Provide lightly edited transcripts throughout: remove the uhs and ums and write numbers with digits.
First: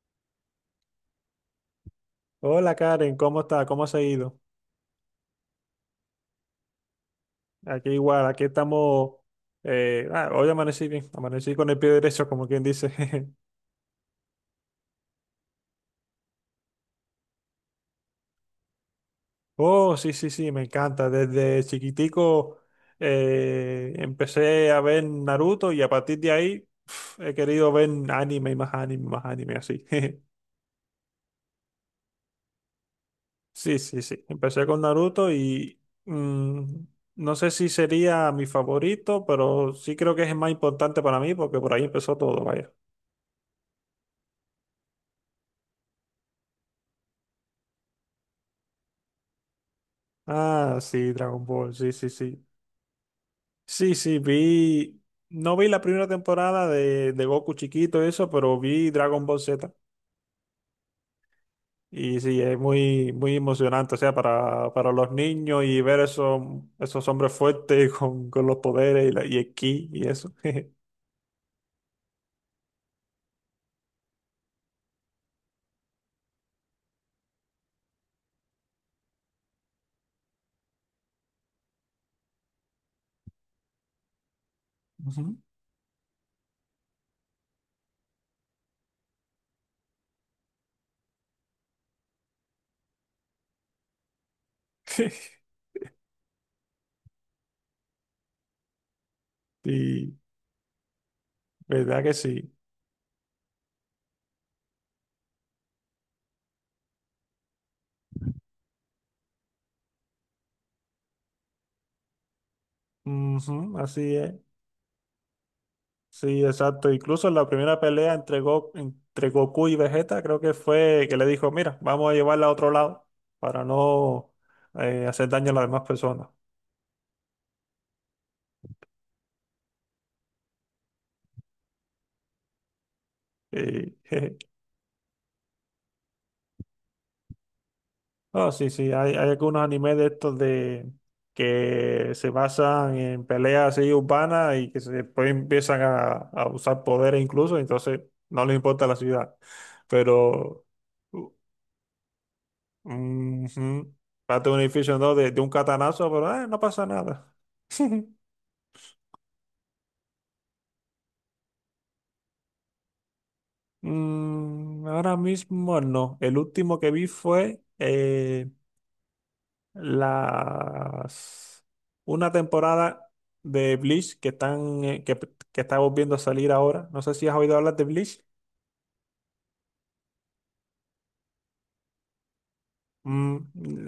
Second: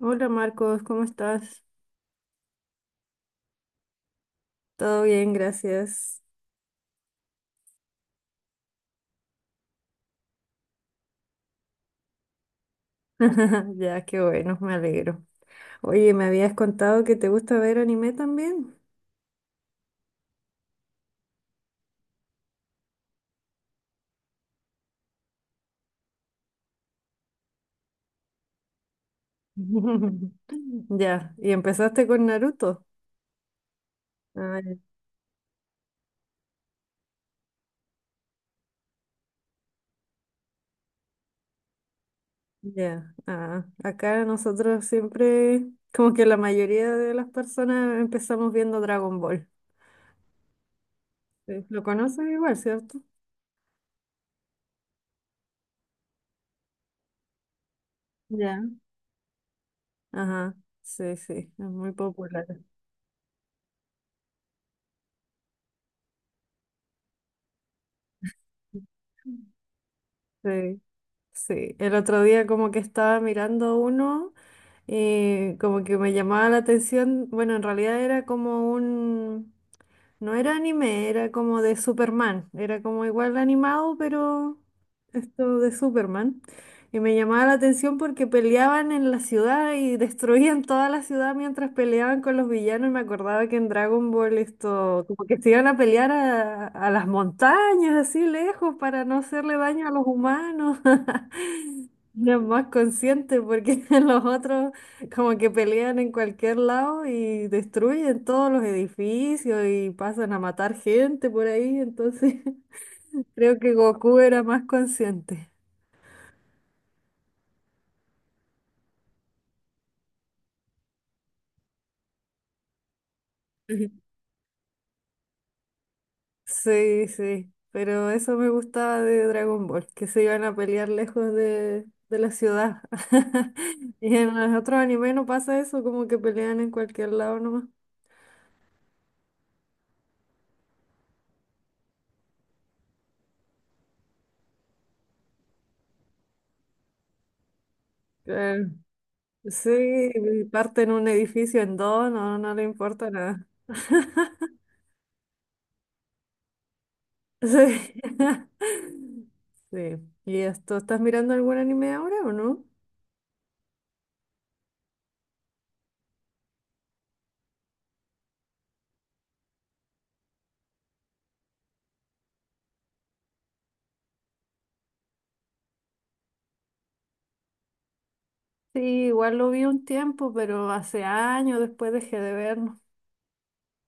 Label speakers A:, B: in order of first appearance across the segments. A: Hola Marcos, ¿cómo estás?
B: Hola Karen, ¿cómo está? ¿Cómo se ha ido?
A: Todo bien, gracias.
B: Aquí igual, aquí estamos. Hoy amanecí bien, amanecí con el pie derecho, como quien dice.
A: Ya, qué bueno, me alegro. Oye, me habías contado que te gusta ver anime también.
B: Oh, sí, sí, sí, me encanta. Desde chiquitico empecé a ver Naruto y a partir de ahí he querido ver anime y más anime, así.
A: Ya, y empezaste con Naruto.
B: Sí, sí, sí. Empecé
A: Ah,
B: con Naruto y no sé si sería mi favorito, pero sí creo que es el más importante para mí porque por ahí empezó todo.
A: ya. Ah, acá nosotros siempre, como que la mayoría de las personas empezamos viendo Dragon Ball.
B: Ah, sí, Dragon
A: Sí,
B: Ball,
A: lo
B: sí, sí,
A: conoces
B: sí.
A: igual, ¿cierto?
B: Sí, sí, vi. No vi la primera temporada de Goku chiquito, eso, pero
A: Ya.
B: vi Dragon Ball Z.
A: Ajá, sí, sí, es muy
B: Y sí,
A: popular.
B: es muy, muy emocionante, o sea, para los niños y ver esos, esos hombres fuertes con los poderes y, la, y el ki y eso.
A: Sí, sí. El otro día como que estaba mirando uno, y como que me llamaba la atención. Bueno, en realidad era como un, no era anime, era como de Superman, era como igual animado, pero
B: Ujú.
A: esto de Superman. Y me llamaba la atención porque peleaban en la ciudad y destruían toda la ciudad mientras peleaban con los villanos. Y me acordaba que en Dragon Ball esto, como que se iban a pelear a las montañas, así lejos, para no hacerle daño a los
B: Sí,
A: humanos.
B: verdad que
A: Era
B: sí.
A: más conscientes porque los otros... Como que pelean en cualquier lado y destruyen todos los edificios y pasan a matar gente por ahí, entonces creo que
B: Ujú, así
A: Goku
B: es.
A: era más consciente.
B: Sí, exacto. Incluso en la primera pelea entre, entre Goku y Vegeta, creo que fue que le dijo, mira, vamos a llevarla a otro lado para
A: Ujú.
B: no hacer daño a las demás personas.
A: Sí, sí, pero eso me gustaba de Dragon Ball, que se iban a pelear lejos de la ciudad.
B: Y,
A: Y en
B: jeje.
A: los otros animes no pasa eso, como que pelean en cualquier lado nomás.
B: No, sí, sí, hay algunos animes de estos de que se basan en peleas así urbanas y que después empiezan a usar poderes incluso, entonces no les
A: Claro.
B: importa la ciudad.
A: Sí, y
B: Pero
A: parten un edificio en dos, no, no le importa nada.
B: ujú. Date un edificio en dos de un catanazo, pero no pasa nada.
A: Sí. Sí. ¿Y esto, estás mirando algún anime ahora o no?
B: Mm, ahora mismo no. El último que vi fue las una temporada de Bleach que están que está volviendo a salir ahora. No sé si has oído hablar de Bleach.
A: Sí, igual lo vi un tiempo, pero hace años después dejé de verlo.
B: Mm,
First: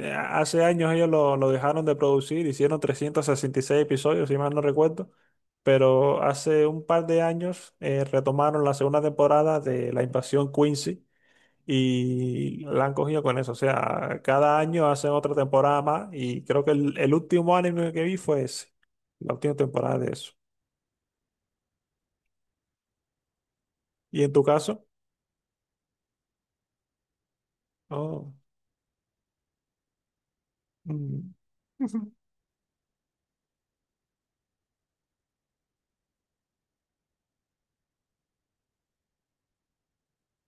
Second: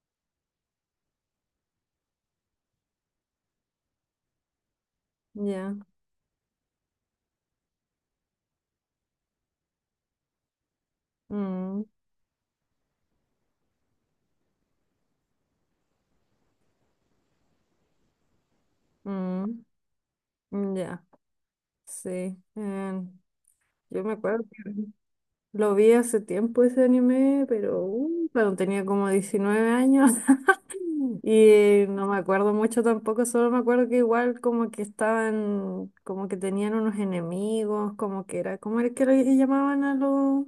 B: eh, Hace años ellos lo dejaron de producir, hicieron 366 episodios, si mal no recuerdo,
A: Ya.
B: pero hace un par de años retomaron la segunda temporada de La Invasión Quincy
A: Mm,
B: y la han cogido con eso. O sea, cada año hacen otra temporada más y creo que el último anime que vi fue ese, la última
A: mm,
B: temporada de eso.
A: ya. Sí. Em, yo me
B: ¿Y en tu
A: acuerdo que
B: caso?
A: lo vi hace tiempo ese anime, pero
B: Oh,
A: cuando tenía como 19 años.
B: mm.
A: Y no me acuerdo mucho tampoco, solo me acuerdo que igual como que estaban, como que tenían unos enemigos, como que era, ¿cómo era que le llamaban a los?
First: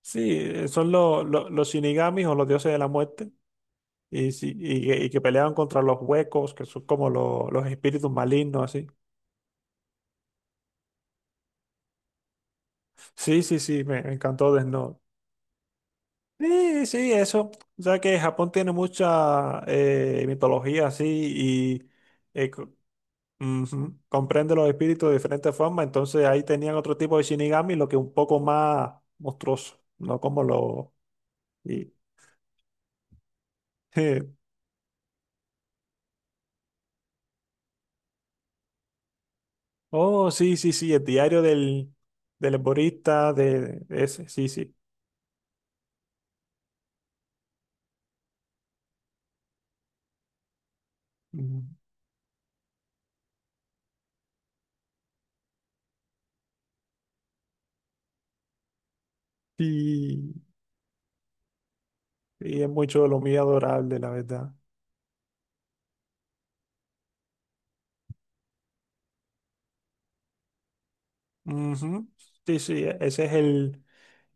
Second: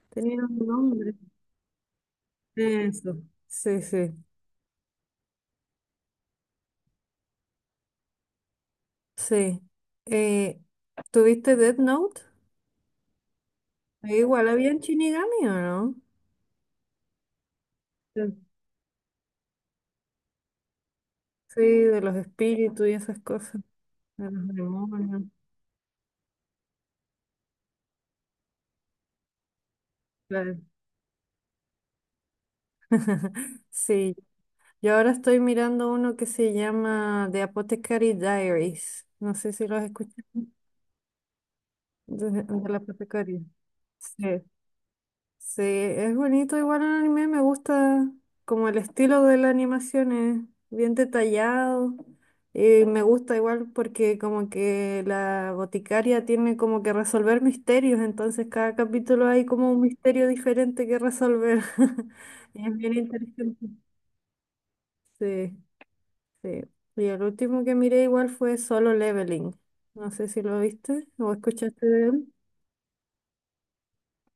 B: Sí,
A: Tenían un
B: son
A: nombre.
B: los Shinigamis o los dioses de la
A: Eso.
B: muerte.
A: Sí, sí,
B: Y, sí, y, que peleaban contra los huecos, que son como los espíritus malignos, así.
A: sí. Eh, ¿Tuviste Death Note?
B: Sí, sí, sí, me
A: Ahí igual
B: encantó Death
A: había en
B: Note.
A: Shinigami, ¿o no?
B: Sí, sí, eso. O sea que
A: Sí,
B: Japón tiene mucha mitología así
A: sí,
B: y
A: de los
B: eh, co-
A: espíritus y esas cosas,
B: ujú,
A: de los
B: comprende los espíritus de
A: demonios.
B: diferentes formas. Entonces ahí tenían otro tipo de Shinigami, lo que un poco más monstruoso, no como
A: Claro.
B: lo... y-
A: Sí, yo ahora estoy mirando uno que se llama The Apothecary Diaries. No sé si lo has escuchado.
B: Oh, sí, sí, sí, el diario del, del
A: De la
B: herborista,
A: apotecaria.
B: de ese,
A: Sí,
B: sí, sí.
A: sí, es bonito igual el anime, me gusta como el estilo de la animación es bien
B: Ujú.
A: detallado y me gusta igual porque como que la boticaria tiene como que resolver misterios, entonces cada capítulo hay como un misterio
B: Sí.
A: diferente que resolver.
B: Y
A: Y
B: es
A: es bien
B: mucho de lo muy
A: interesante.
B: adorable, la verdad.
A: Sí. Sí. Y el último que miré igual fue Solo Leveling. No sé si lo viste o escuchaste de
B: Ujú.
A: él.
B: Sí, sí, ese es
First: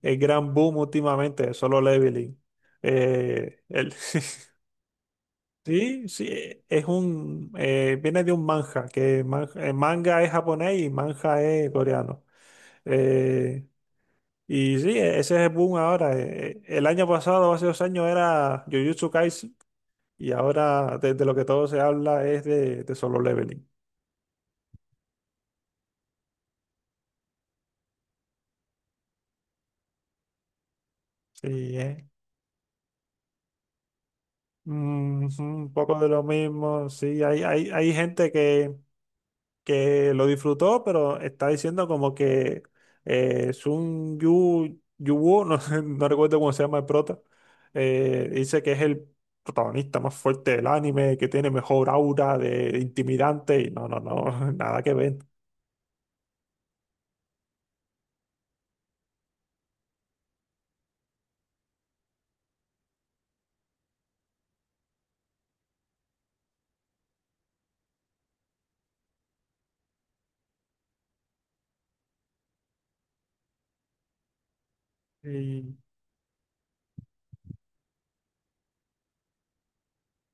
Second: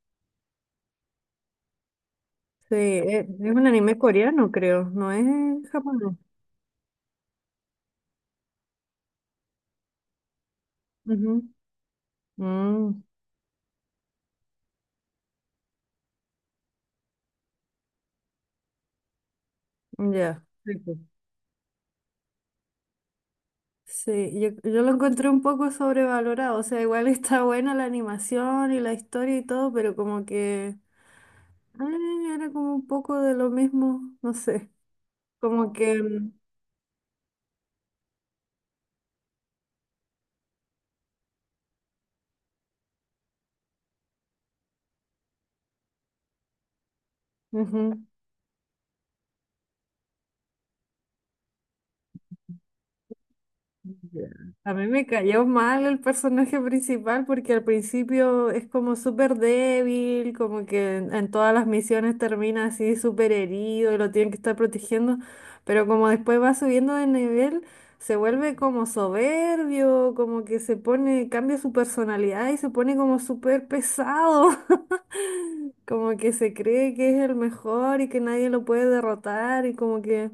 B: el gran boom últimamente, Solo Leveling.
A: Sí, es
B: Eh,
A: un
B: el,
A: anime coreano, creo, no es
B: sí,
A: japonés.
B: sí, es un, viene de un manga, que manga es japonés y
A: Ujú.
B: manga es coreano. Eh, y sí, ese es el boom ahora. El año pasado, hace dos años, era Jujutsu Kaisen,
A: Mm,
B: y
A: ya. Sí,
B: ahora
A: pues.
B: de lo que todo se habla es de Solo Leveling.
A: Sí, yo lo encontré un poco sobrevalorado, o sea, igual está buena la animación y la historia y todo, pero como que
B: Sí,
A: ah, era como un poco de lo mismo, no sé,
B: mm, sí, un
A: como que
B: poco de lo
A: mm,
B: mismo, sí, hay gente que lo disfrutó, pero está diciendo como que Sun Yu, Yu no, sé, no recuerdo cómo se llama el prota,
A: ujú.
B: dice que es el protagonista más fuerte del anime, que tiene mejor aura de intimidante, y no, no,
A: Ya.
B: no,
A: A
B: nada
A: mí
B: que
A: me
B: ver.
A: cayó mal el personaje principal porque al principio es como súper débil, como que en todas las misiones termina así súper herido y lo tienen que estar protegiendo, pero como después va subiendo de nivel, se vuelve como soberbio, como que se pone, cambia su personalidad y se pone como súper pesado,
B: Y,
A: como que se cree que es el mejor y que nadie lo puede derrotar y como que...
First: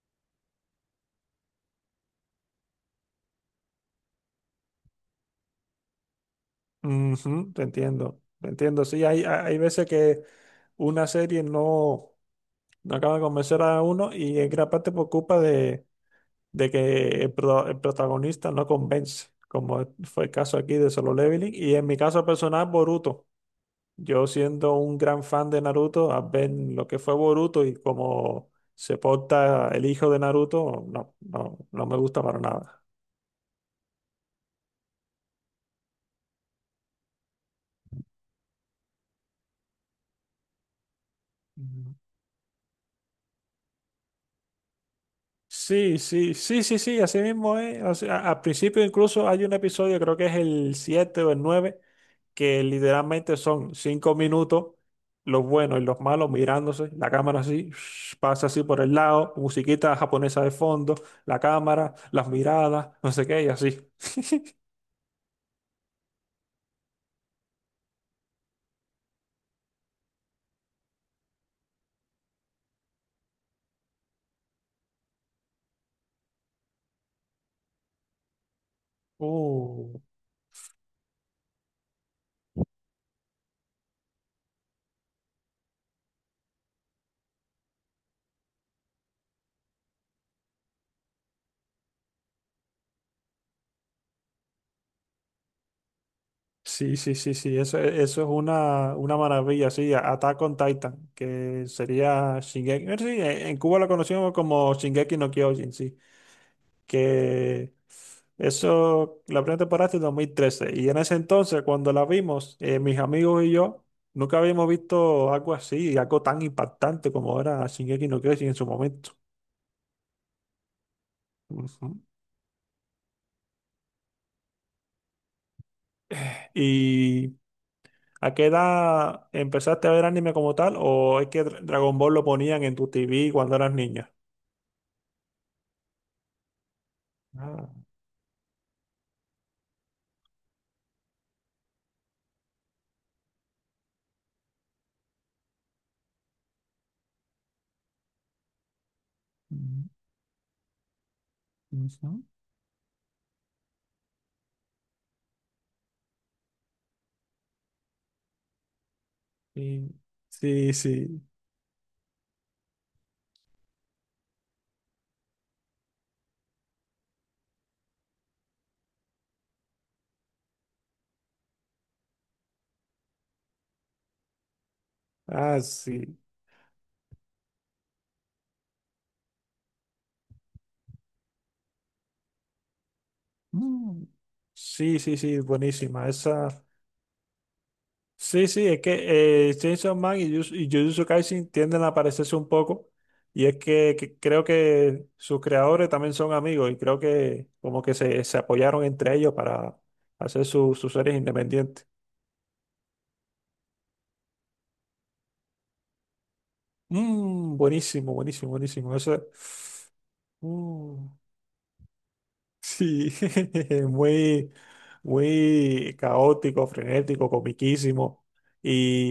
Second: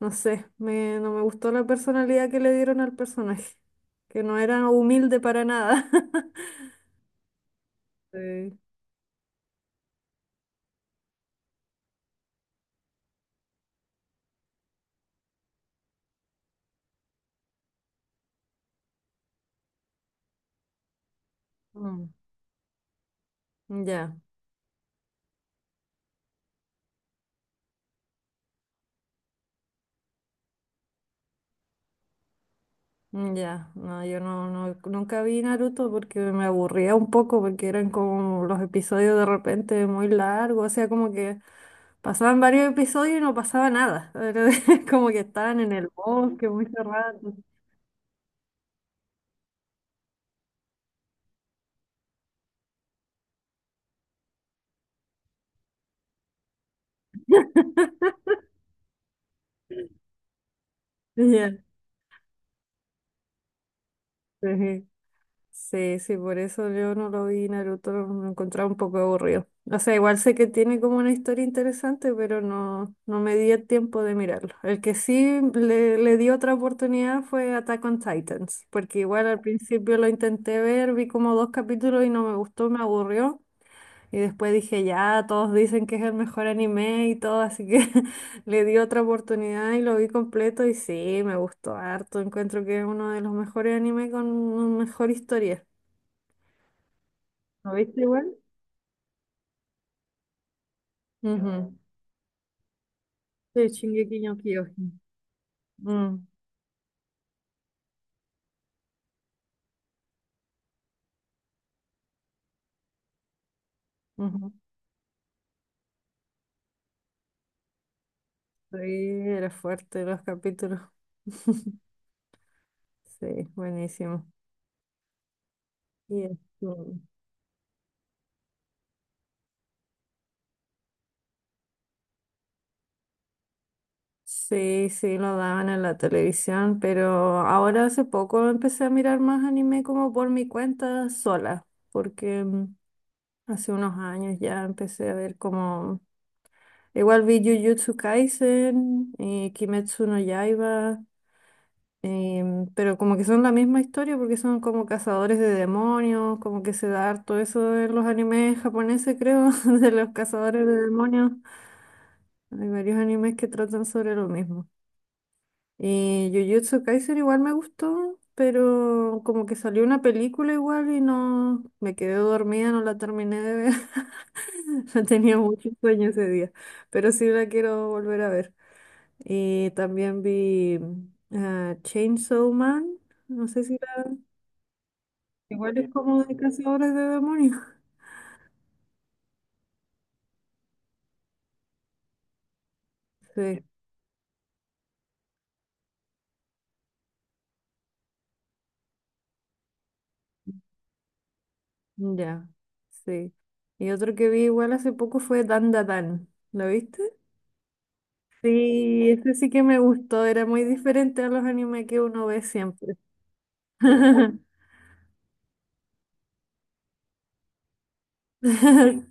A: No sé, me, no me gustó la personalidad que le dieron al personaje, que no era humilde para nada.
B: ujú, te
A: Sí.
B: entiendo, sí, hay, hay veces que una serie no, no acaba de convencer a uno y en gran parte por culpa de que el, el protagonista no convence, como fue el caso aquí de Solo Leveling. Y en mi
A: Mm.
B: caso personal, Boruto.
A: Ya,
B: Yo siendo un gran fan de Naruto, al ver lo que fue Boruto y cómo se porta el hijo de Naruto, no, no, no me gusta para nada.
A: mm, ya, no, yo no, no, nunca vi Naruto porque me aburría un poco, porque eran como los episodios de repente muy largos, o sea, como que
B: Mm.
A: pasaban varios episodios y no pasaba nada, era como que estaban en el
B: Sí, sí,
A: bosque
B: sí, sí,
A: mucho
B: sí, así
A: rato.
B: mismo es. O sea, al principio incluso hay un episodio, creo que es el 7 o el 9 que literalmente son cinco minutos, los buenos y los malos mirándose, la cámara así, pasa así por el lado, musiquita japonesa de fondo, la
A: Ya,
B: cámara, las miradas, no sé qué, y así.
A: sí. Sí. Sí, sí, por eso yo no lo vi, Naruto lo encontraba un poco aburrido. O sea, igual sé que tiene como una historia interesante, pero no, no me di el tiempo de mirarlo. El que sí le di otra oportunidad fue Attack on Titans, porque igual al principio
B: Uh,
A: lo intenté ver, vi como dos capítulos y no me gustó, me aburrió. Y después dije, ya, todos dicen que es el mejor anime y todo, así que le di otra oportunidad y lo vi completo y sí, me gustó harto. Encuentro que es uno de los mejores animes con mejor historia.
B: sí, sí, sí, sí,
A: ¿No
B: eso,
A: viste
B: eso es
A: igual?
B: una maravilla, sí, Attack on Titan, que
A: Ujú,
B: sería Shingeki, sí, en
A: de
B: Cuba lo
A: Shingeki no
B: conocíamos como
A: Kyojin.
B: Shingeki no Kyojin, sí.
A: Mm,
B: Que eso, la primera temporada es de 2013 y en ese entonces cuando la vimos, mis amigos y yo nunca
A: ujú.
B: habíamos visto algo así, algo tan impactante como era Shingeki no Kyojin en su
A: Sí,
B: momento.
A: era fuerte los capítulos.
B: Ujú.
A: Sí, buenísimo. Y esto,
B: ¿Y a qué edad empezaste a ver anime como tal o es que Dragon Ball lo ponían en tu TV cuando eras niña?
A: sí, sí, lo daban en la televisión, pero
B: Ah,
A: ahora hace poco empecé a mirar más anime como por mi cuenta sola, porque mm, hace unos años ya empecé a ver como... Igual vi Jujutsu Kaisen y
B: mm,
A: Kimetsu no Yaiba.
B: ujú.
A: Pero como que son la misma historia porque son como cazadores de demonios, como que se da harto eso en los animes japoneses, creo, de
B: Sí,
A: los cazadores de
B: sí, sí.
A: demonios. Hay varios animes que tratan sobre lo mismo. Y Jujutsu Kaisen igual me gustó, pero como que salió una película igual y no me quedé dormida, no la terminé de ver. No tenía
B: Ah,
A: mucho sueño
B: sí.
A: ese día, pero sí la quiero volver a ver. Y también vi Chainsaw Man. No sé si.
B: Mm. Sí, sí, sí,
A: Igual es
B: buenísima.
A: como de
B: Esa
A: cazadores de demonios.
B: sí, sí, es que Chainsaw Man y Jujutsu Kaisen tienden a parecerse un poco. Y es
A: Sí,
B: que creo que sus creadores también son amigos y creo que como que se apoyaron entre ellos para hacer sus series independientes.
A: ya, sí. Y otro que vi igual hace poco fue Dan Da Dan. ¿Lo viste?
B: Mm, buenísimo, buenísimo, buenísimo.
A: Sí,
B: Eso,
A: ese sí que me gustó. Era muy
B: mm,
A: diferente a los animes que uno ve siempre.
B: sí, muy, muy caótico, frenético, comiquísimo.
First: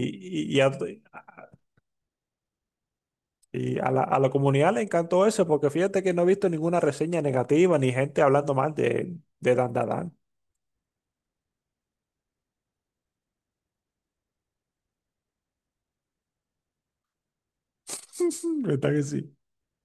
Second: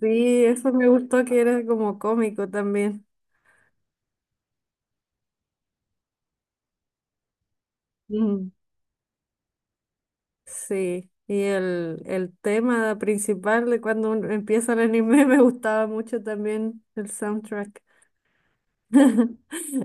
A: Sí,
B: Y a-
A: eso me gustó que era como cómico también.
B: y a la comunidad le encantó eso, porque fíjate que no he visto ninguna reseña negativa ni gente
A: Mm,
B: hablando mal de Dan Dan Dan.
A: sí, y el tema principal de cuando un- empieza el anime me gustaba mucho también el soundtrack.
B: ¿Verdad que sí?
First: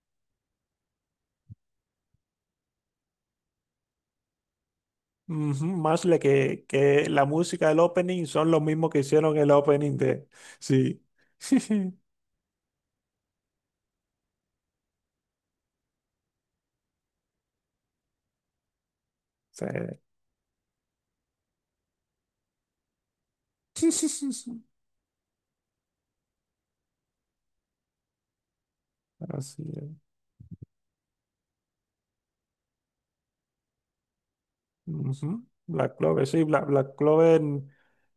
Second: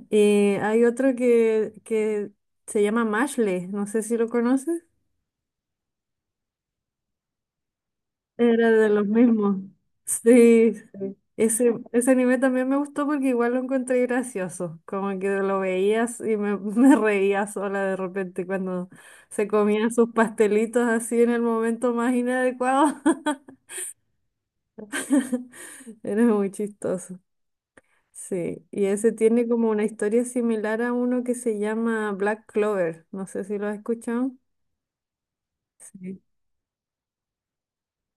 A: Y hay otro que se llama Mashle, no sé si lo conoces.
B: Ujú, Más le que la música del opening son los
A: Era de
B: mismos que
A: los
B: hicieron el
A: mismos.
B: opening de.
A: Sí,
B: Sí.
A: sí. Ese, ese anime también me gustó porque igual lo encontré gracioso. Como que lo veías y me, me reía sola de repente cuando se
B: Sí.
A: comían sus pastelitos así en el momento más inadecuado. Era muy chistoso. Sí, y ese tiene
B: Así
A: como una
B: es.
A: historia similar a uno que se llama Black Clover. No sé si lo has escuchado.
B: Ujú. Black
A: Sí.
B: Clover, sí, Black, Black Clover,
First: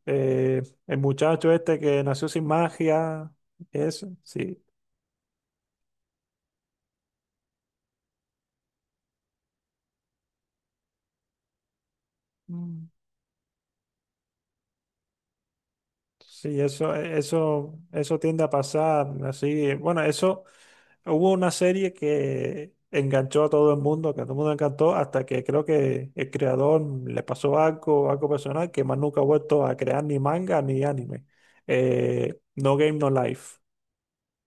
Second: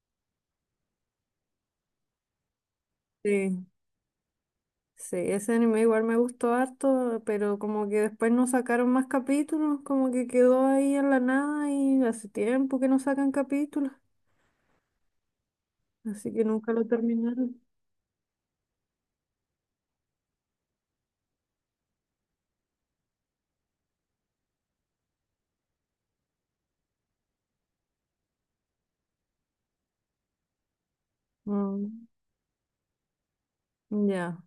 B: eh, el muchacho este que nació sin magia,
A: Sí,
B: eso, sí.
A: sí, ese anime igual me gustó harto, pero como que después no sacaron más capítulos, como que quedó ahí en la nada y hace tiempo que no sacan capítulos, así que
B: Sí,
A: nunca lo
B: eso,
A: terminaron.
B: eso, eso tiende a pasar así. Bueno, eso hubo una serie que enganchó a todo el mundo, que a todo el mundo le encantó, hasta que creo que el creador le pasó algo, algo personal, que más nunca ha vuelto a crear ni manga ni anime.
A: Mm,
B: No Game No Life,
A: ya,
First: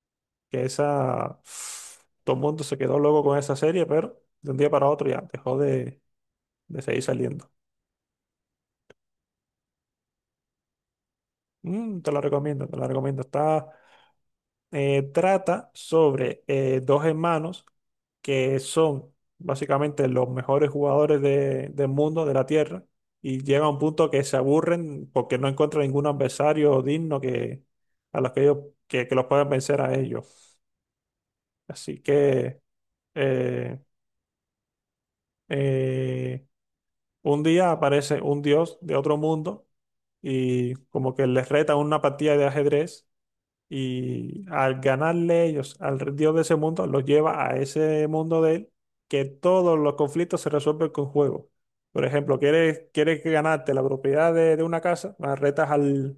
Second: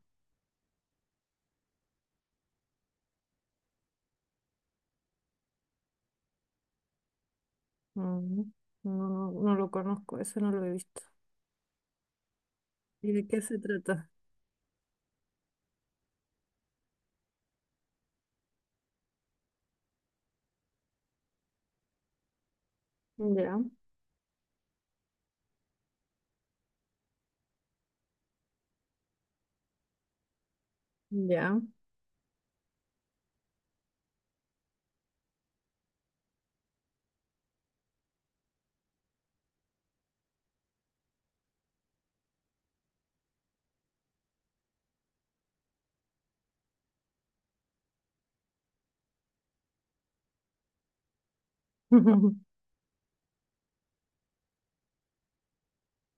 B: que esa, todo el mundo se quedó loco con esa serie, pero de un día para otro ya dejó de seguir saliendo.
A: mm, no, no lo conozco, ese no lo he visto.
B: Mm, te la recomiendo, te la
A: ¿Y
B: recomiendo.
A: de qué se
B: Está,
A: trata?
B: trata sobre dos hermanos que son básicamente los mejores jugadores del mundo, de la Tierra, y
A: Ya,
B: llega a un punto que se aburren porque no encuentran ningún adversario digno que, a los que ellos que los puedan vencer a ellos.
A: ya.
B: Así que eh, eh, un día aparece un dios de otro mundo y como que les reta una partida de ajedrez. Y al ganarle ellos al dios de ese mundo, los lleva a ese mundo de él, que todos los conflictos se resuelven con juego. Por ejemplo, quieres, quieres que ganarte la propiedad de una casa, ah, retas al,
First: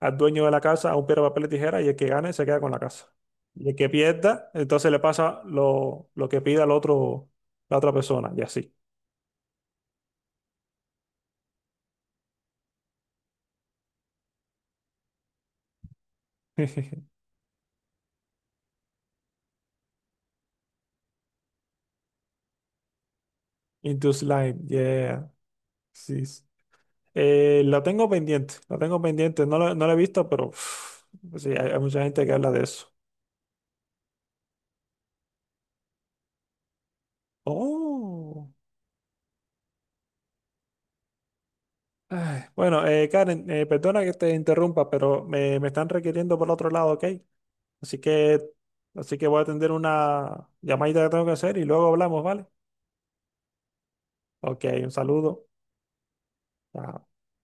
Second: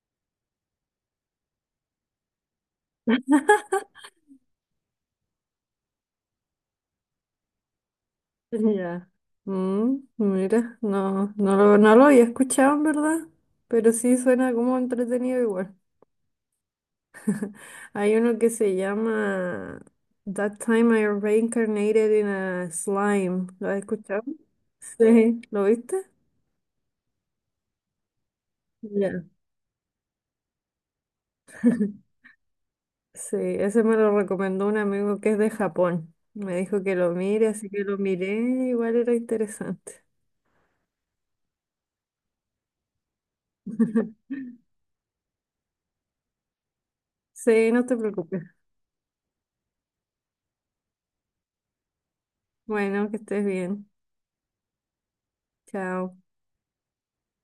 B: al dueño de la casa a un piedra, papel y tijera, y el que gane se queda con la casa. Y el que pierda, entonces le pasa lo que pida al otro, la otra persona, y así.
A: Ya. Mm, mira, no, no lo, no lo había escuchado en verdad, pero sí suena como entretenido igual. Hay uno que se llama That Time I Reincarnated in a Slime. ¿Lo has
B: Into
A: escuchado?
B: slime, yeah.
A: Sí. ¿Lo viste?
B: Sí, sí. Lo tengo pendiente, lo tengo
A: Ya.
B: pendiente. No lo, no lo he visto, pero uf, pues sí, hay mucha gente que habla de eso.
A: Sí, ese me lo recomendó un amigo que es de Japón. Me dijo que lo mire, así que lo miré,
B: Oh.
A: igual era interesante.
B: Ay, bueno, Karen, perdona que te interrumpa, pero me están requiriendo por otro lado, ¿ok?
A: Sí, no te
B: Así que,
A: preocupes.
B: así que voy a atender una llamadita que tengo que hacer y luego hablamos, ¿vale?
A: Bueno, que estés bien.
B: Ok, un saludo.
A: Chao.
B: Chao.